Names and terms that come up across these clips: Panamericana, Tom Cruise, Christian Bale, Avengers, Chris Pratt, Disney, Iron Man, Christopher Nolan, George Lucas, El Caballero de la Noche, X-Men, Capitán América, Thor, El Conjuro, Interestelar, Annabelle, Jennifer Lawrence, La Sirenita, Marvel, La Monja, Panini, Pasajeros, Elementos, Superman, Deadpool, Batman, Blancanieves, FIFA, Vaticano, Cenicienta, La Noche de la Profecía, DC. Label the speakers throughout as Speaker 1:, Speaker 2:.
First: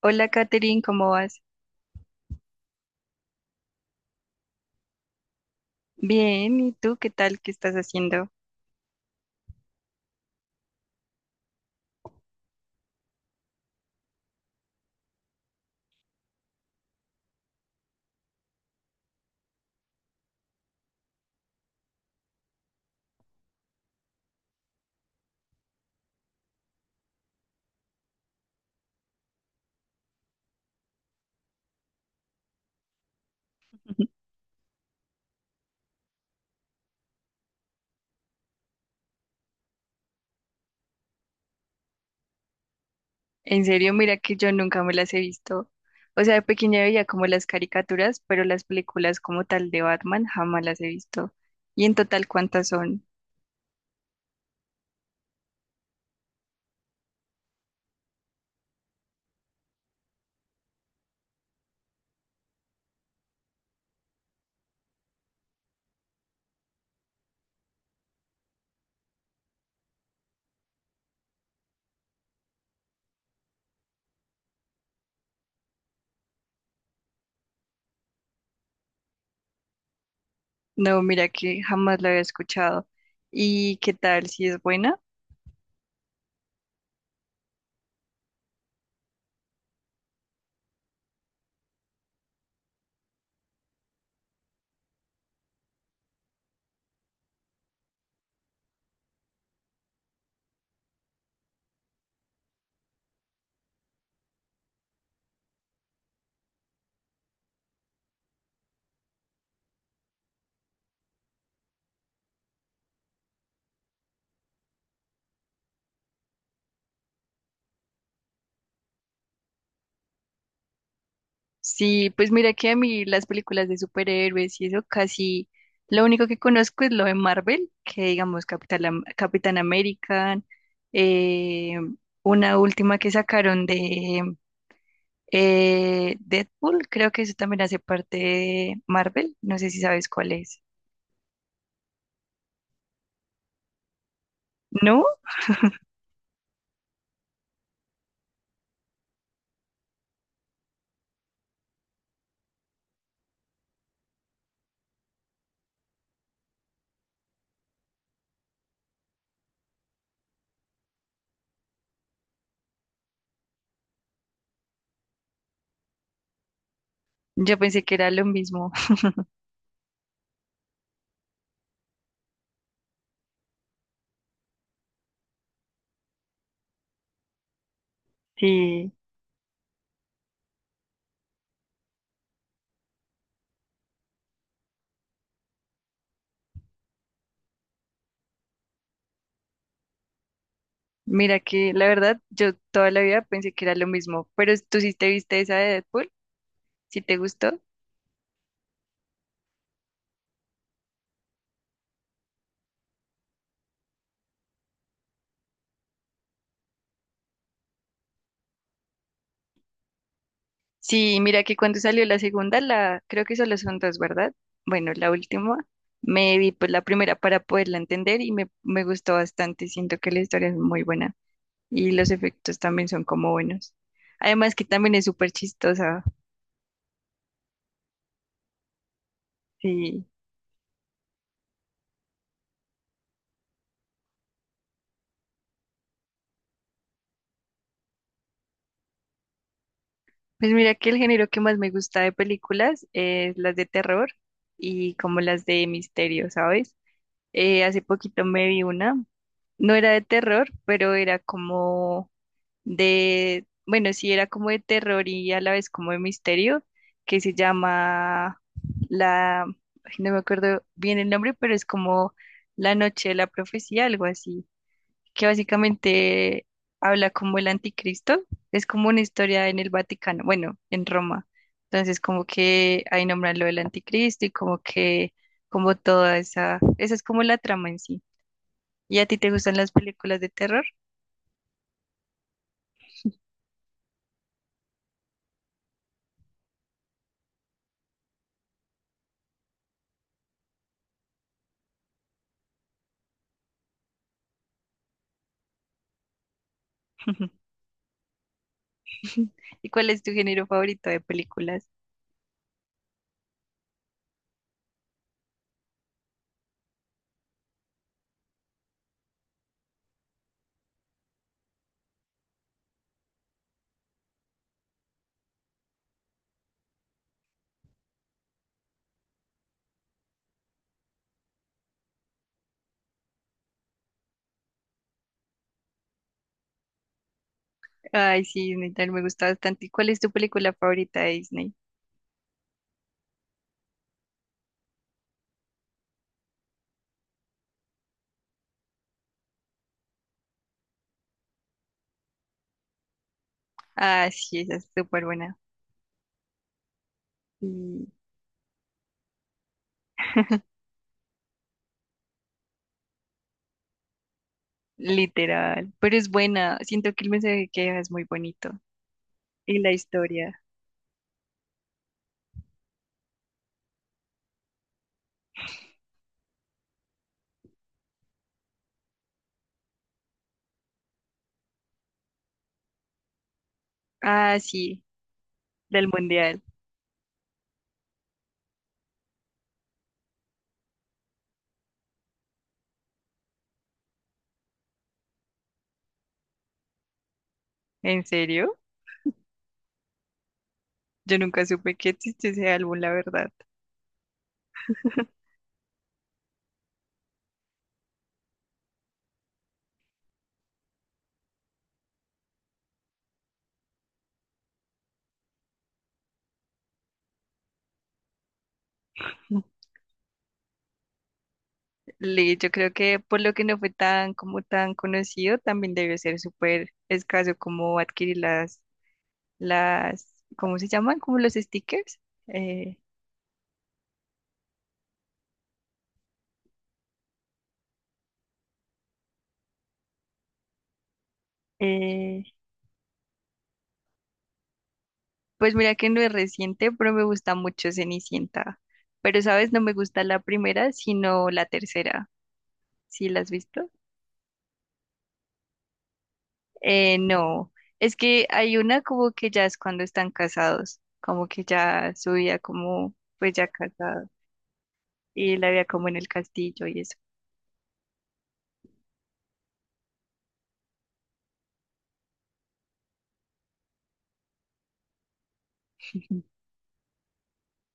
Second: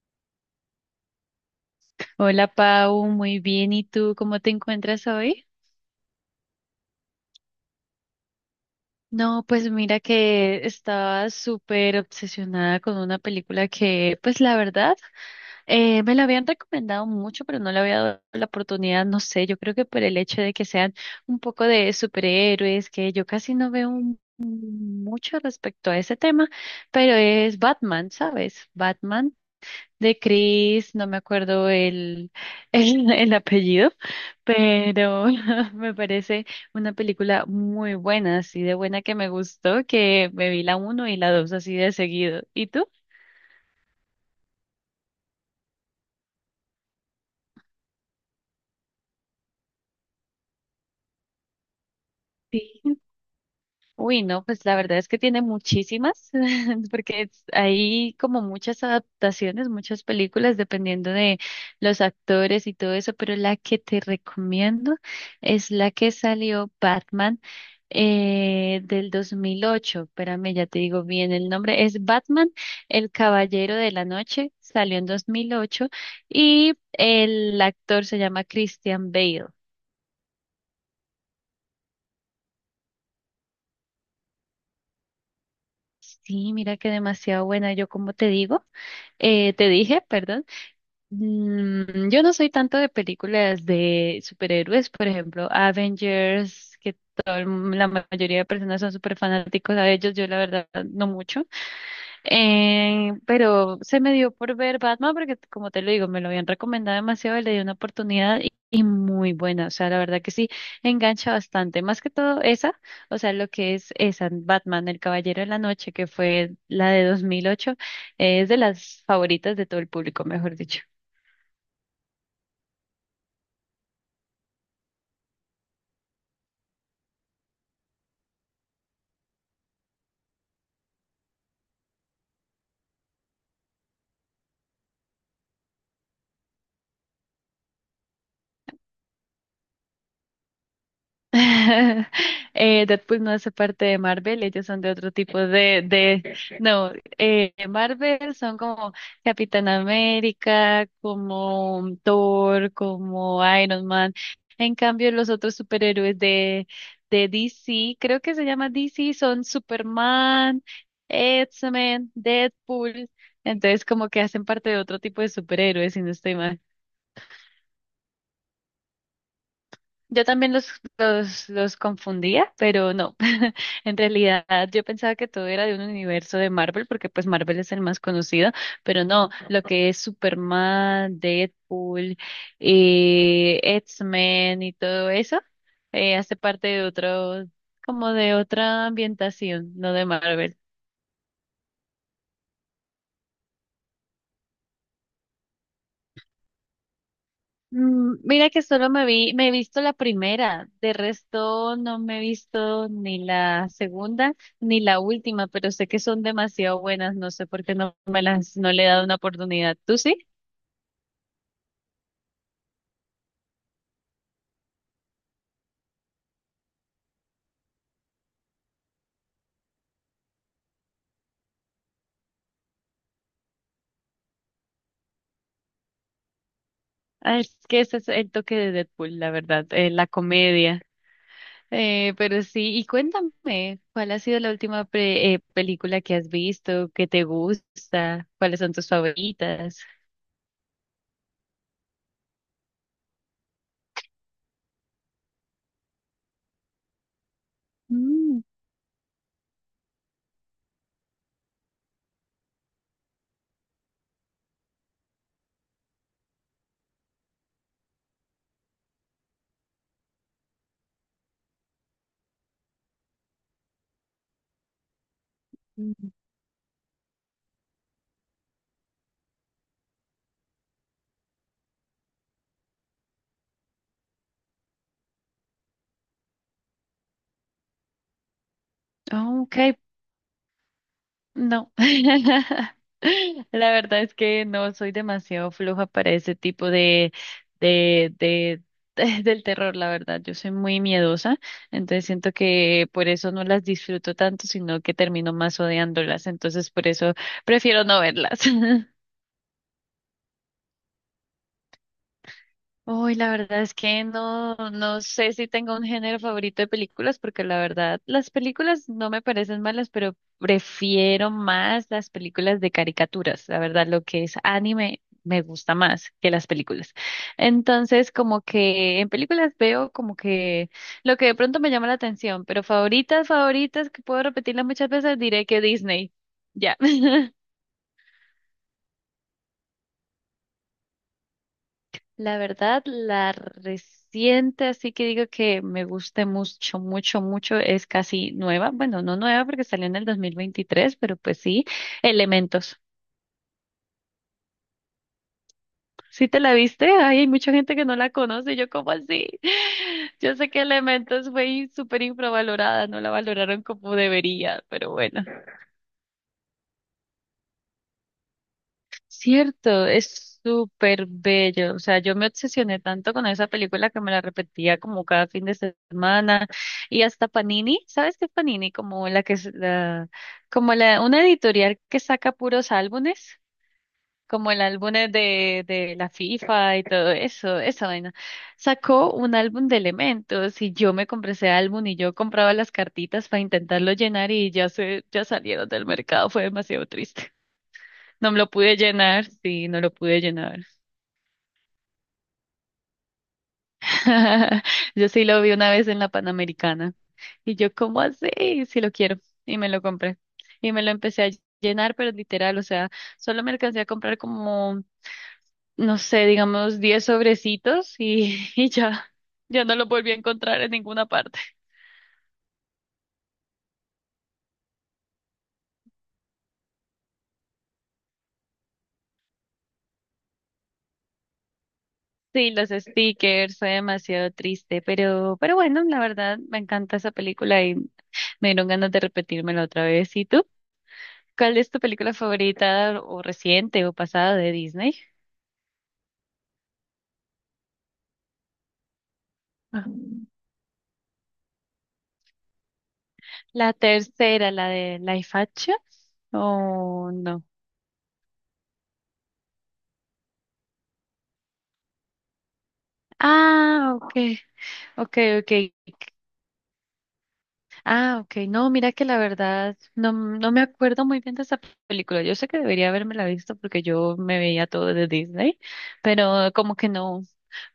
Speaker 1: Hola, Katherine, ¿cómo vas?
Speaker 2: Hola Pau, muy bien. ¿Y tú cómo te encuentras hoy?
Speaker 1: Bien, ¿y tú qué tal? ¿Qué estás haciendo?
Speaker 2: No, pues mira que estaba súper obsesionada con una película que, pues la verdad, me la habían recomendado mucho, pero no le había dado la oportunidad, no sé, yo creo que por el hecho de que sean un poco de superhéroes, que yo casi no veo mucho respecto a ese tema, pero es Batman, ¿sabes? Batman de Chris, no me acuerdo el, el apellido, pero me parece una película muy buena, así de buena que me gustó, que me vi la uno y la dos así de seguido. ¿Y tú?
Speaker 1: En serio, mira que yo nunca me las he visto. O sea, de pequeña veía como las caricaturas, pero las películas como tal de Batman jamás las he visto. ¿Y en total cuántas
Speaker 2: Sí.
Speaker 1: son?
Speaker 2: Uy, no, pues la verdad es que tiene muchísimas, porque hay como muchas adaptaciones, muchas películas, dependiendo de los actores y todo eso, pero la que te recomiendo es la que salió Batman, del 2008. Espérame, ya te digo bien el nombre. Es Batman, el Caballero de la Noche, salió en 2008 y el actor se llama Christian Bale.
Speaker 1: No, mira que jamás la había escuchado. ¿Y qué tal? ¿Si es buena?
Speaker 2: Sí, mira que demasiado buena. Yo, como te digo, te dije, perdón, yo no soy tanto de películas de superhéroes, por ejemplo, Avengers, que la mayoría de personas son súper fanáticos a ellos. Yo, la verdad, no mucho. Pero se me dio por ver Batman porque, como te lo digo, me lo habían recomendado demasiado, y le di una oportunidad y, muy buena. O sea, la verdad que sí, engancha bastante. Más que todo esa, o sea, lo que es esa, Batman, El Caballero de la Noche, que fue la de 2008. Es de las favoritas de todo el público, mejor dicho.
Speaker 1: Sí, pues mira que a mí las películas de superhéroes y eso casi lo único que conozco es lo de Marvel, que digamos Capital, Am- Capitán América, eh, una última que sacaron de Deadpool, creo que eso también hace parte de Marvel, no sé si sabes cuál es.
Speaker 2: Deadpool no hace parte de Marvel, ellos son de
Speaker 1: ¿No?
Speaker 2: otro tipo de, no, Marvel son como Capitán América, como Thor, como Iron Man. En cambio, los otros superhéroes de DC, creo que se llama DC, son Superman, X-Men, Deadpool. Entonces, como que hacen parte de otro tipo de superhéroes, si no estoy mal.
Speaker 1: Yo pensé que era lo mismo.
Speaker 2: Yo también los confundía, pero no. En realidad yo pensaba que todo era de un universo de Marvel, porque pues Marvel es el más conocido,
Speaker 1: Sí,
Speaker 2: pero no, lo que es Superman, Deadpool, X-Men y todo eso, hace parte de otro, como de otra ambientación, no de Marvel.
Speaker 1: mira que la verdad yo toda la vida pensé que era lo mismo, pero tú sí te viste esa de Deadpool, si te gustó.
Speaker 2: Mira que solo me he visto la primera, de resto no me he visto ni la segunda ni la última, pero sé que son demasiado buenas, no sé por qué no le he dado una oportunidad. ¿Tú sí?
Speaker 1: Sí, mira que cuando salió la segunda, la creo que solo son dos, ¿verdad? Bueno, la última me vi pues la primera para poderla entender y me gustó bastante. Siento que la historia es muy buena y los efectos también son como buenos. Además que también es súper chistosa.
Speaker 2: Ah, es que ese es el toque de Deadpool, la verdad,
Speaker 1: Sí.
Speaker 2: la comedia. Pero sí, y cuéntame, ¿cuál ha sido la última película que has visto, que te gusta, cuáles son tus favoritas?
Speaker 1: Pues mira que el género que más me gusta de películas es las de terror y como las de misterio, ¿sabes? Hace poquito
Speaker 2: Mm,
Speaker 1: me vi una, no era de terror, pero era como de, bueno, sí era como de terror y a la vez como de misterio, que se llama la, ay, no me acuerdo bien el nombre, pero es como La Noche de la Profecía, algo así, que
Speaker 2: mm,
Speaker 1: básicamente habla como el anticristo, es como una historia en el Vaticano, bueno, en Roma. Entonces como que ahí nombran lo del anticristo y como que, como toda esa, esa es como la trama en sí. ¿Y a ti te
Speaker 2: Oh,
Speaker 1: gustan
Speaker 2: ok.
Speaker 1: las películas de terror?
Speaker 2: No. La verdad es que no soy demasiado floja para ese tipo de, del terror, la verdad. Yo soy muy miedosa, entonces siento que por eso no las disfruto tanto, sino que termino más odiándolas. Entonces por eso prefiero no verlas.
Speaker 1: ¿Y cuál es tu género favorito de películas?
Speaker 2: Uy, la verdad es que no, no sé si tengo un género favorito de películas, porque la verdad, las películas no me parecen malas, pero prefiero más las películas de caricaturas. La verdad, lo que es anime me gusta más que las películas. Entonces, como que en películas veo como que lo que de pronto me llama la atención, pero favoritas, favoritas, que puedo repetirlas muchas veces, diré que Disney. Ya.
Speaker 1: Ay, sí, Disney también me gusta bastante. ¿Y cuál es tu película favorita de Disney?
Speaker 2: La verdad, la reciente, así que digo que me gusta mucho, mucho, mucho, es casi nueva. Bueno, no nueva porque salió en el 2023, pero pues sí, Elementos.
Speaker 1: Ah, sí, esa es súper buena.
Speaker 2: ¿Sí te la viste? Ay, hay mucha gente que
Speaker 1: Sí,
Speaker 2: no la conoce. Yo, ¿cómo así? Yo sé que Elementos fue súper infravalorada, no la valoraron como debería, pero bueno.
Speaker 1: literal. Pero es buena. Siento que el mensaje que deja es muy bonito. Y la
Speaker 2: Cierto,
Speaker 1: historia.
Speaker 2: es súper bello. O sea, yo me obsesioné tanto con esa película que me la repetía como cada fin de semana. Y hasta Panini, ¿sabes qué es Panini? Como la que es la, como la, una editorial que saca puros álbumes,
Speaker 1: Ah,
Speaker 2: como el
Speaker 1: sí,
Speaker 2: álbum
Speaker 1: del
Speaker 2: de la
Speaker 1: mundial.
Speaker 2: FIFA y todo eso, esa vaina. Sacó un álbum de elementos y yo me compré ese álbum y yo compraba las cartitas para intentarlo llenar y ya salieron del mercado. Fue demasiado triste.
Speaker 1: ¿En
Speaker 2: No me lo
Speaker 1: serio?
Speaker 2: pude llenar, sí, no lo pude llenar.
Speaker 1: Yo nunca supe que existe ese álbum, la verdad.
Speaker 2: Yo sí lo vi una vez en la Panamericana. Y yo, ¿cómo así? Sí lo quiero. Y me lo compré. Y me lo empecé a llenar, pero literal, o sea, solo me alcancé a comprar como, no sé, digamos, 10 sobrecitos y, y ya, ya no lo volví a encontrar en ninguna parte.
Speaker 1: Le, yo creo que por lo que no fue tan como tan conocido, también debió ser súper escaso como adquirir las, ¿cómo se llaman? Como los stickers.
Speaker 2: Sí, los
Speaker 1: Eh,
Speaker 2: stickers, fue demasiado triste, pero bueno, la verdad me encanta esa película y me dieron ganas de repetírmela otra vez. ¿Y tú? ¿Cuál es tu película
Speaker 1: eh,
Speaker 2: favorita o reciente o pasada de Disney?
Speaker 1: pues mira que no es reciente, pero me gusta mucho Cenicienta. Pero, ¿sabes? No me
Speaker 2: Ah.
Speaker 1: gusta la primera, sino la tercera. ¿Sí la has visto?
Speaker 2: La tercera, la de Life Action. Oh, no.
Speaker 1: No. Es que hay una como que ya es cuando están casados, como que ya su vida como, pues ya
Speaker 2: Ah,
Speaker 1: casado,
Speaker 2: ok, ok,
Speaker 1: y la
Speaker 2: ok.
Speaker 1: veía como en el castillo y eso.
Speaker 2: Ah, ok. No, mira que la verdad no, no me acuerdo muy bien de esa película. Yo sé que debería haberme la visto porque yo me veía todo de Disney,
Speaker 1: Ujú.
Speaker 2: pero como que no,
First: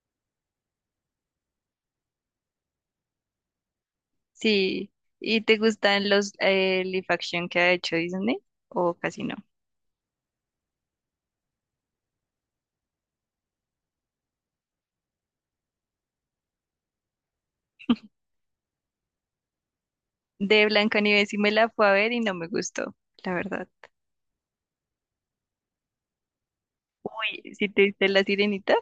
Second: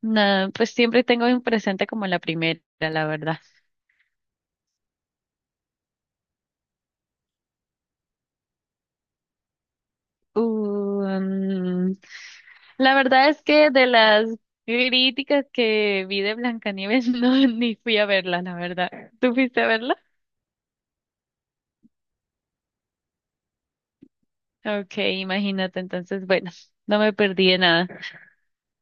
Speaker 2: pues siempre tengo en presente como la primera, la verdad.
Speaker 1: Sí. ¿Y te gustan los live action que ha hecho Disney? ¿O casi no?
Speaker 2: Uh, mm, La verdad es que de las críticas que vi de Blancanieves, no, ni fui a verla, la verdad. ¿Tú fuiste a verla?
Speaker 1: De Blancanieves y me la fue a ver y no me gustó, la verdad.
Speaker 2: Ok, imagínate, entonces, bueno, no me perdí
Speaker 1: Uy,
Speaker 2: de
Speaker 1: ¿si te
Speaker 2: nada.
Speaker 1: viste La Sirenita?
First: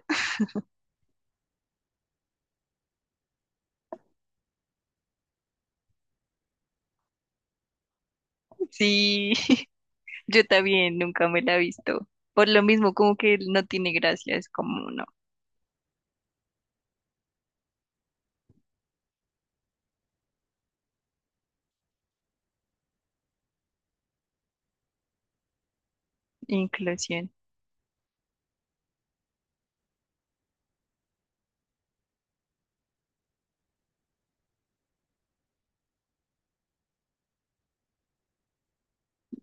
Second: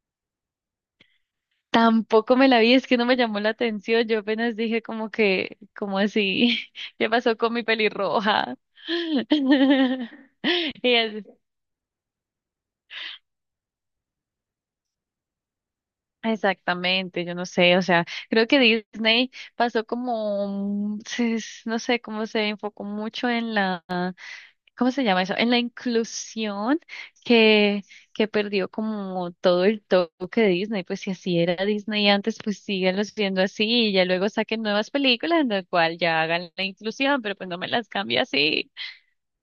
Speaker 2: Tampoco me la vi, es que no me llamó la atención. Yo apenas dije como que, como así, ¿qué pasó con mi pelirroja?
Speaker 1: Sí, yo
Speaker 2: Y
Speaker 1: también
Speaker 2: es-
Speaker 1: nunca me la he visto. Por lo mismo, como que no tiene gracia, es como no,
Speaker 2: exactamente, yo no sé, o sea, creo que Disney pasó como, no sé, cómo se enfocó mucho en la, ¿cómo se llama eso? En la inclusión
Speaker 1: inclusión.
Speaker 2: que, perdió como todo el toque de Disney, pues si así era Disney antes, pues síganlos viendo así y ya luego saquen nuevas películas en las cual ya hagan la inclusión, pero pues no me las cambie así.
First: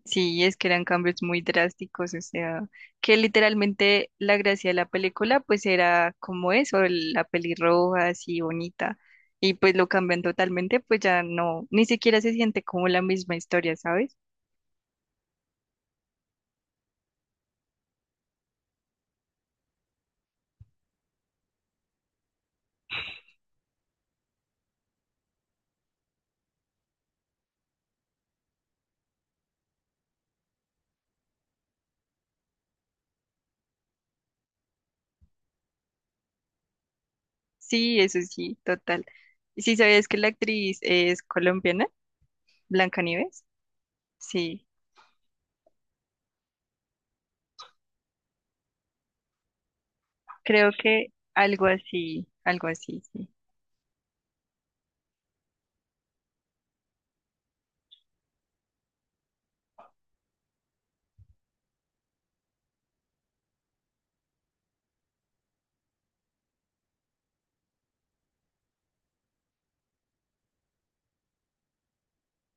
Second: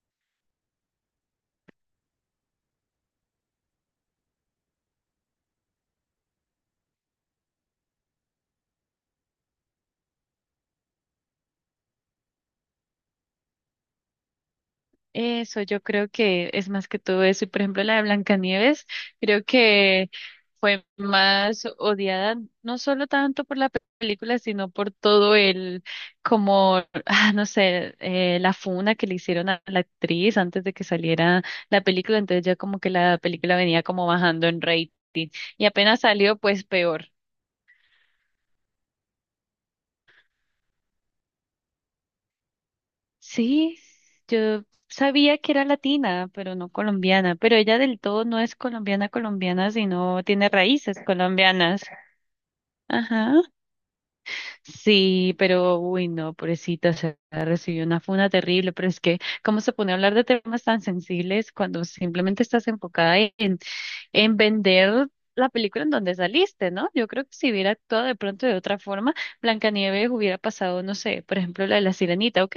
Speaker 1: Sí, es que eran cambios muy drásticos, o sea, que literalmente la gracia de la película pues era como eso, el- la pelirroja así bonita. Y pues lo cambian totalmente, pues ya no, ni siquiera se siente como la misma historia, ¿sabes?
Speaker 2: Eso, yo creo que es más que todo eso. Y por ejemplo, la de Blancanieves, creo que fue más odiada, no solo tanto por la película, sino por todo el, como, ah, no sé, la funa que le hicieron a la actriz antes de que saliera la película. Entonces ya como que la película venía como bajando en rating. Y apenas salió, pues peor.
Speaker 1: Sí, eso sí, total. ¿Y si sabías que la actriz es colombiana? Blancanieves.
Speaker 2: Sí, yo
Speaker 1: Sí,
Speaker 2: sabía que era latina, pero no colombiana, pero ella del todo no es colombiana colombiana, sino tiene
Speaker 1: creo
Speaker 2: raíces
Speaker 1: que
Speaker 2: colombianas.
Speaker 1: algo así, sí.
Speaker 2: Ajá. Sí, pero uy, no, pobrecita, se recibió una funa terrible, pero es que cómo se pone a hablar de temas tan sensibles cuando simplemente estás enfocada en vender la película en donde saliste, ¿no? Yo creo que si hubiera actuado de pronto de otra forma, Blancanieves hubiera pasado, no sé, por ejemplo, la de la Sirenita, ok,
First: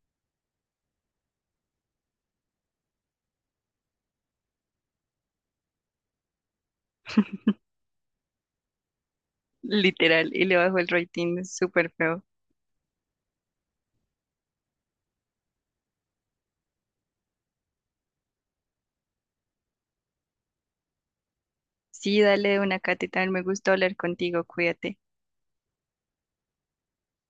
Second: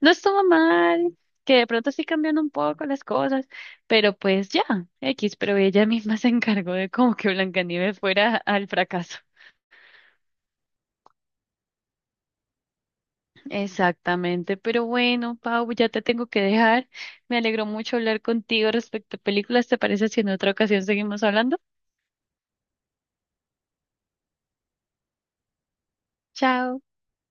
Speaker 2: no estuvo mal, que de pronto sí cambian un poco las cosas, pero pues ya, X, pero ella misma se encargó de como que Blancanieves fuera al fracaso.
Speaker 1: Literal, y le bajó el rating súper feo.
Speaker 2: Exactamente, pero bueno, Pau, ya te tengo que dejar. Me alegró mucho hablar contigo respecto a películas. ¿Te parece si en otra ocasión seguimos hablando?
Speaker 1: Sí, dale, una cata también me gustó hablar contigo, cuídate.
Speaker 2: Chao.